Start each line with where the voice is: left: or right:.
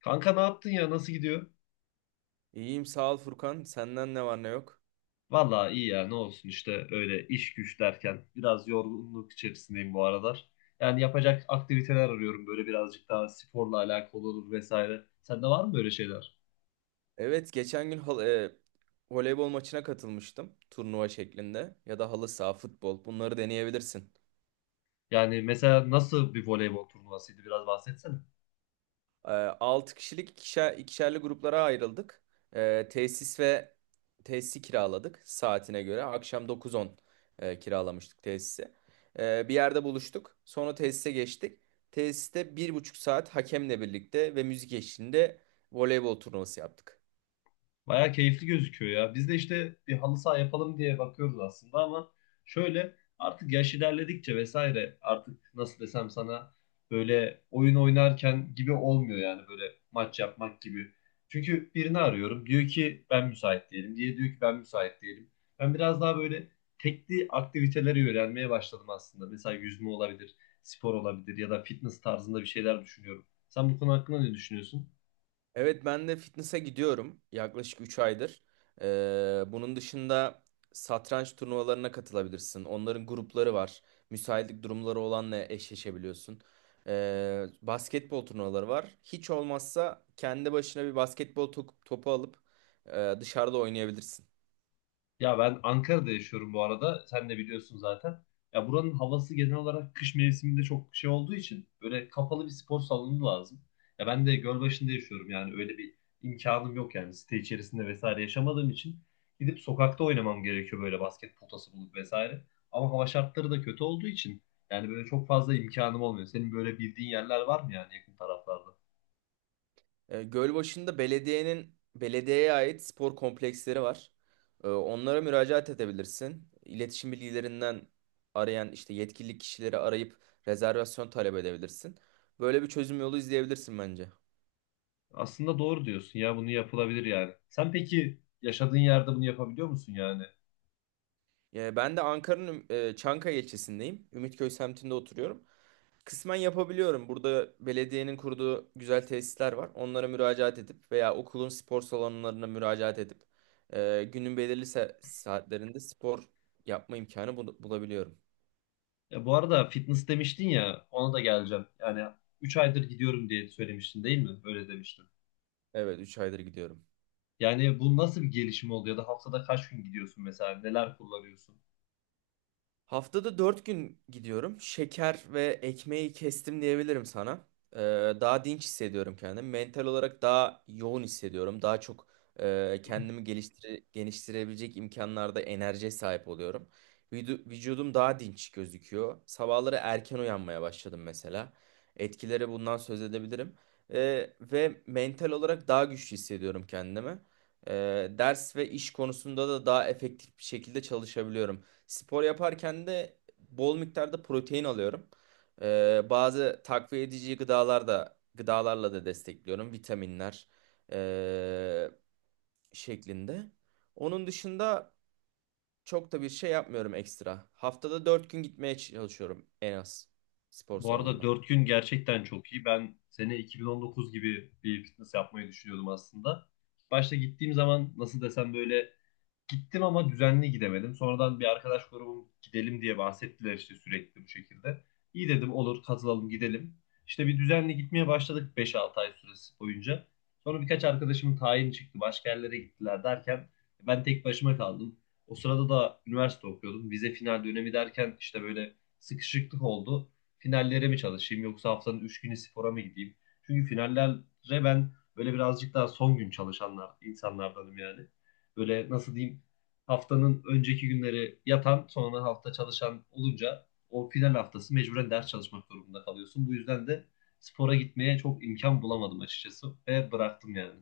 left: Kanka ne yaptın ya? Nasıl gidiyor?
right: İyiyim sağ ol Furkan. Senden ne var ne yok?
left: Valla iyi ya ne olsun işte öyle iş güç derken biraz yorgunluk içerisindeyim bu aralar. Yani yapacak aktiviteler arıyorum böyle birazcık daha sporla alakalı olur vesaire. Sende var mı böyle şeyler?
right: Evet geçen gün voleybol maçına katılmıştım. Turnuva şeklinde ya da halı saha, futbol bunları deneyebilirsin.
left: Yani mesela nasıl bir voleybol turnuvasıydı biraz bahsetsene.
right: E, 6 kişilik ikişerli gruplara ayrıldık. E, tesis ve Tesisi kiraladık saatine göre. Akşam 9-10 kiralamıştık tesisi. Bir yerde buluştuk. Sonra tesise geçtik. Tesiste bir buçuk saat hakemle birlikte ve müzik eşliğinde voleybol turnuvası yaptık.
left: Bayağı keyifli gözüküyor ya. Biz de işte bir halı saha yapalım diye bakıyoruz aslında ama şöyle artık yaş ilerledikçe vesaire artık nasıl desem sana böyle oyun oynarken gibi olmuyor yani böyle maç yapmak gibi. Çünkü birini arıyorum diyor ki ben müsait değilim diye diyor ki ben müsait değilim. Ben biraz daha böyle tekli aktiviteleri öğrenmeye başladım aslında. Mesela yüzme olabilir, spor olabilir ya da fitness tarzında bir şeyler düşünüyorum. Sen bu konu hakkında ne düşünüyorsun?
right: Evet ben de fitness'e gidiyorum yaklaşık 3 aydır. Bunun dışında satranç turnuvalarına katılabilirsin. Onların grupları var. Müsaitlik durumları olanla eşleşebiliyorsun. Basketbol turnuvaları var. Hiç olmazsa kendi başına bir basketbol topu alıp dışarıda oynayabilirsin.
left: Ya ben Ankara'da yaşıyorum bu arada. Sen de biliyorsun zaten. Ya buranın havası genel olarak kış mevsiminde çok şey olduğu için böyle kapalı bir spor salonu lazım. Ya ben de Gölbaşı'nda yaşıyorum yani öyle bir imkanım yok yani site içerisinde vesaire yaşamadığım için gidip sokakta oynamam gerekiyor böyle basket potası bulup vesaire. Ama hava şartları da kötü olduğu için yani böyle çok fazla imkanım olmuyor. Senin böyle bildiğin yerler var mı yani yakın taraflarda?
right: Gölbaşı'nda belediyeye ait spor kompleksleri var. Onlara müracaat edebilirsin. İletişim bilgilerinden arayan işte yetkili kişileri arayıp rezervasyon talep edebilirsin. Böyle bir çözüm yolu izleyebilirsin bence.
left: Aslında doğru diyorsun ya bunu yapılabilir yani. Sen peki yaşadığın yerde bunu yapabiliyor musun yani?
right: Ben de Ankara'nın Çankaya ilçesindeyim. Ümitköy semtinde oturuyorum. Kısmen yapabiliyorum. Burada belediyenin kurduğu güzel tesisler var. Onlara müracaat edip veya okulun spor salonlarına müracaat edip günün belirli saatlerinde spor yapma imkanı bulabiliyorum.
left: Ya bu arada fitness demiştin ya ona da geleceğim. Yani 3 aydır gidiyorum diye söylemiştin değil mi? Öyle demiştin.
right: Evet, üç aydır gidiyorum.
left: Yani bu nasıl bir gelişim oldu ya da haftada kaç gün gidiyorsun mesela? Neler kullanıyorsun?
right: Haftada 4 gün gidiyorum. Şeker ve ekmeği kestim diyebilirim sana. Ee, Daha dinç hissediyorum kendimi. Mental olarak daha yoğun hissediyorum. Daha çok kendimi geliştirebilecek imkanlarda enerjiye sahip oluyorum. Vücudum daha dinç gözüküyor. Sabahları erken uyanmaya başladım mesela. Etkileri bundan söz edebilirim. Ve mental olarak daha güçlü hissediyorum kendimi. Ders ve iş konusunda da daha efektif bir şekilde çalışabiliyorum. Spor yaparken de bol miktarda protein alıyorum. Bazı takviye edici gıdalarla da destekliyorum. Vitaminler ee, şeklinde. Onun dışında çok da bir şey yapmıyorum ekstra. Haftada 4 gün gitmeye çalışıyorum en az spor
left: Bu arada
right: salonuna.
left: 4 gün gerçekten çok iyi. Ben sene 2019 gibi bir fitness yapmayı düşünüyordum aslında. Başta gittiğim zaman nasıl desem böyle gittim ama düzenli gidemedim. Sonradan bir arkadaş grubum gidelim diye bahsettiler işte sürekli bu şekilde. İyi dedim olur katılalım gidelim. İşte bir düzenli gitmeye başladık 5-6 ay süresi boyunca. Sonra birkaç arkadaşımın tayini çıktı. Başka yerlere gittiler derken ben tek başıma kaldım. O sırada da üniversite okuyordum. Vize final dönemi derken işte böyle sıkışıklık oldu. Finallere mi çalışayım yoksa haftanın 3 günü spora mı gideyim? Çünkü finallere ben böyle birazcık daha son gün çalışanlar insanlardanım yani. Böyle nasıl diyeyim haftanın önceki günleri yatan, sonra hafta çalışan olunca o final haftası mecburen ders çalışmak durumunda kalıyorsun. Bu yüzden de spora gitmeye çok imkan bulamadım açıkçası ve bıraktım yani.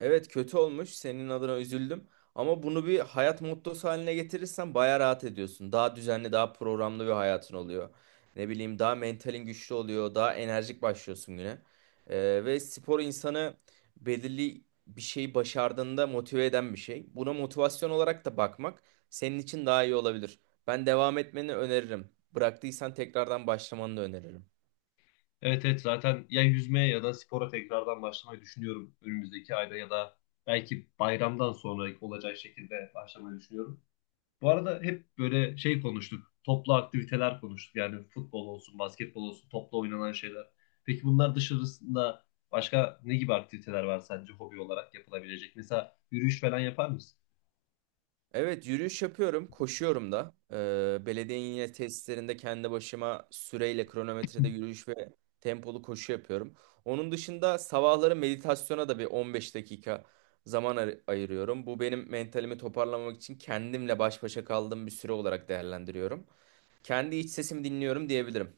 right: Evet kötü olmuş. Senin adına üzüldüm. Ama bunu bir hayat mottosu haline getirirsen baya rahat ediyorsun. Daha düzenli, daha programlı bir hayatın oluyor. Ne bileyim daha mentalin güçlü oluyor. Daha enerjik başlıyorsun güne. Ve spor insanı belirli bir şeyi başardığında motive eden bir şey. Buna motivasyon olarak da bakmak senin için daha iyi olabilir. Ben devam etmeni öneririm. Bıraktıysan tekrardan başlamanı da öneririm.
left: Evet evet zaten ya yüzmeye ya da spora tekrardan başlamayı düşünüyorum önümüzdeki ayda ya da belki bayramdan sonra olacak şekilde başlamayı düşünüyorum. Bu arada hep böyle şey konuştuk. Toplu aktiviteler konuştuk. Yani futbol olsun, basketbol olsun, toplu oynanan şeyler. Peki bunlar dışarısında başka ne gibi aktiviteler var sence hobi olarak yapılabilecek? Mesela yürüyüş falan yapar mısın?
right: Evet yürüyüş yapıyorum, koşuyorum da. Belediyenin yine tesislerinde kendi başıma süreyle kronometrede yürüyüş ve tempolu koşu yapıyorum. Onun dışında sabahları meditasyona da bir 15 dakika zaman ayırıyorum. Bu benim mentalimi toparlamak için kendimle baş başa kaldığım bir süre olarak değerlendiriyorum. Kendi iç sesimi dinliyorum diyebilirim.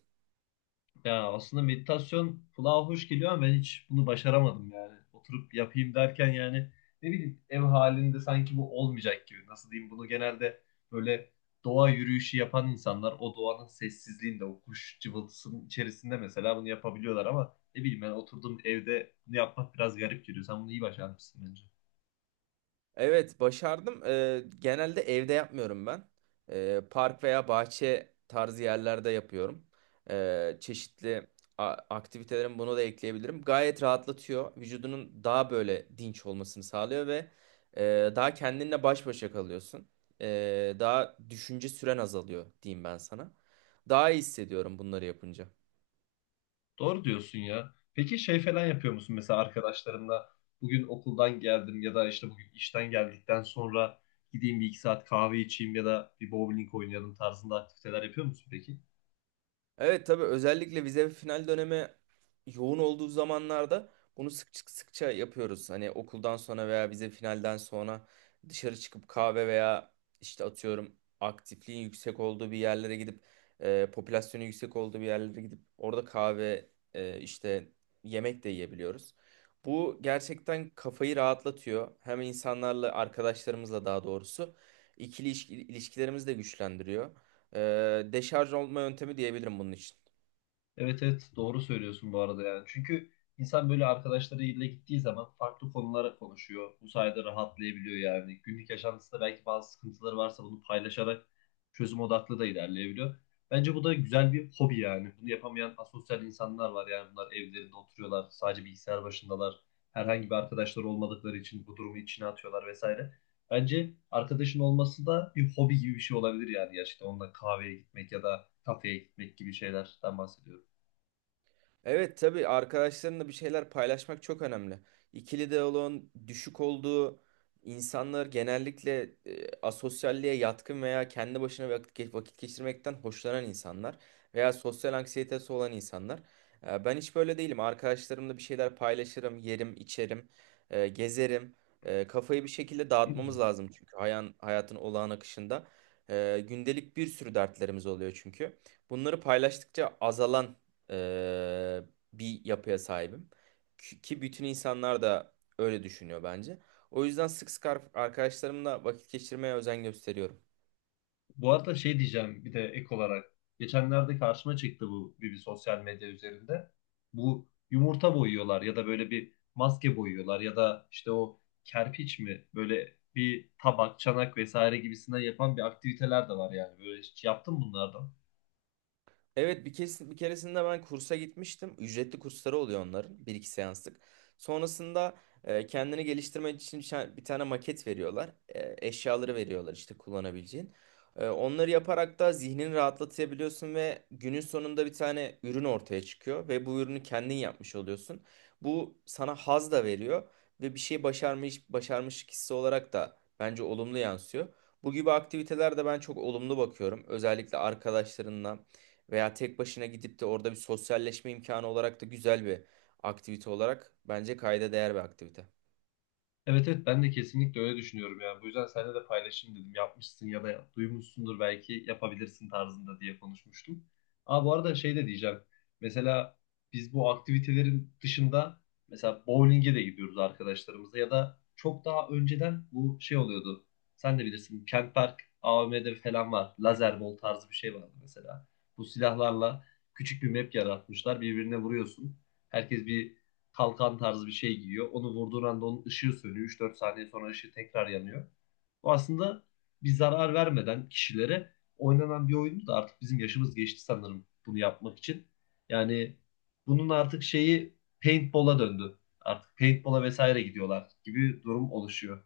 left: Ya aslında meditasyon kulağa hoş geliyor ama ben hiç bunu başaramadım yani. Oturup yapayım derken yani ne bileyim ev halinde sanki bu olmayacak gibi. Nasıl diyeyim bunu genelde böyle doğa yürüyüşü yapan insanlar o doğanın sessizliğinde o kuş cıvıltısının içerisinde mesela bunu yapabiliyorlar ama ne bileyim ben oturduğum evde bunu yapmak biraz garip geliyor. Sen bunu iyi başarmışsın bence.
right: Evet başardım. Genelde evde yapmıyorum ben. Park veya bahçe tarzı yerlerde yapıyorum. Çeşitli aktivitelerim bunu da ekleyebilirim. Gayet rahatlatıyor. Vücudunun daha böyle dinç olmasını sağlıyor ve daha kendinle baş başa kalıyorsun. Daha düşünce süren azalıyor diyeyim ben sana. Daha iyi hissediyorum bunları yapınca.
left: Doğru diyorsun ya. Peki şey falan yapıyor musun mesela arkadaşlarınla bugün okuldan geldim ya da işte bugün işten geldikten sonra gideyim bir iki saat kahve içeyim ya da bir bowling oynayalım tarzında aktiviteler yapıyor musun peki?
right: Evet tabii özellikle vize ve final dönemi yoğun olduğu zamanlarda bunu sık sıkça yapıyoruz. Hani okuldan sonra veya vize finalden sonra dışarı çıkıp kahve veya işte atıyorum aktifliğin yüksek olduğu bir yerlere gidip popülasyonun yüksek olduğu bir yerlere gidip orada kahve işte yemek de yiyebiliyoruz. Bu gerçekten kafayı rahatlatıyor. Hem insanlarla arkadaşlarımızla daha doğrusu ikili ilişkilerimizi de güçlendiriyor. Deşarj olma yöntemi diyebilirim bunun için.
left: Evet evet doğru söylüyorsun bu arada yani. Çünkü insan böyle arkadaşlarıyla gittiği zaman farklı konulara konuşuyor. Bu sayede rahatlayabiliyor yani. Günlük yaşantısında belki bazı sıkıntıları varsa bunu paylaşarak çözüm odaklı da ilerleyebiliyor. Bence bu da güzel bir hobi yani. Bunu yapamayan asosyal insanlar var yani. Bunlar evlerinde oturuyorlar, sadece bilgisayar başındalar. Herhangi bir arkadaşları olmadıkları için bu durumu içine atıyorlar vesaire. Bence arkadaşın olması da bir hobi gibi bir şey olabilir yani gerçekten. Onunla kahveye gitmek ya da kafeye gitmek gibi şeylerden bahsediyorum.
right: Evet tabii arkadaşlarınla bir şeyler paylaşmak çok önemli. İkili diyaloğun düşük olduğu insanlar genellikle asosyalliğe yatkın veya kendi başına vakit geçirmekten hoşlanan insanlar veya sosyal anksiyetesi olan insanlar. Ben hiç böyle değilim. Arkadaşlarımla bir şeyler paylaşırım, yerim, içerim, gezerim. Kafayı bir şekilde dağıtmamız lazım çünkü hayatın olağan akışında. Gündelik bir sürü dertlerimiz oluyor çünkü. Bunları paylaştıkça azalan e, bir yapıya sahibim. Ki bütün insanlar da öyle düşünüyor bence. O yüzden sık sık arkadaşlarımla vakit geçirmeye özen gösteriyorum.
left: Bu arada şey diyeceğim bir de ek olarak. Geçenlerde karşıma çıktı bu bir sosyal medya üzerinde. Bu yumurta boyuyorlar ya da böyle bir maske boyuyorlar ya da işte o kerpiç mi böyle bir tabak, çanak vesaire gibisinden yapan bir aktiviteler de var yani. Böyle hiç yaptın mı bunlardan?
right: Evet bir keresinde ben kursa gitmiştim. Ücretli kursları oluyor onların. Bir iki seanslık. Sonrasında kendini geliştirmen için bir tane maket veriyorlar. Eşyaları veriyorlar işte kullanabileceğin. Onları yaparak da zihnini rahatlatabiliyorsun ve günün sonunda bir tane ürün ortaya çıkıyor ve bu ürünü kendin yapmış oluyorsun. Bu sana haz da veriyor ve bir şey başarmış hissi olarak da bence olumlu yansıyor. Bu gibi aktivitelerde ben çok olumlu bakıyorum. Özellikle arkadaşlarınla veya tek başına gidip de orada bir sosyalleşme imkanı olarak da güzel bir aktivite olarak bence kayda değer bir aktivite.
left: Evet evet ben de kesinlikle öyle düşünüyorum yani. Bu yüzden seninle de paylaşayım dedim. Yapmışsın ya da duymuşsundur belki yapabilirsin tarzında diye konuşmuştum. Aa bu arada şey de diyeceğim. Mesela biz bu aktivitelerin dışında mesela bowling'e de gidiyoruz arkadaşlarımızla ya da çok daha önceden bu şey oluyordu. Sen de bilirsin Kent Park AVM'de falan var. Lazer bol tarzı bir şey vardı mesela. Bu silahlarla küçük bir map yaratmışlar. Birbirine vuruyorsun. Herkes bir kalkan tarzı bir şey giyiyor. Onu vurduğun anda onun ışığı sönüyor. 3-4 saniye sonra ışığı tekrar yanıyor. Bu aslında bir zarar vermeden kişilere oynanan bir oyundu da artık bizim yaşımız geçti sanırım bunu yapmak için. Yani bunun artık şeyi paintball'a döndü. Artık paintball'a vesaire gidiyorlar gibi durum oluşuyor.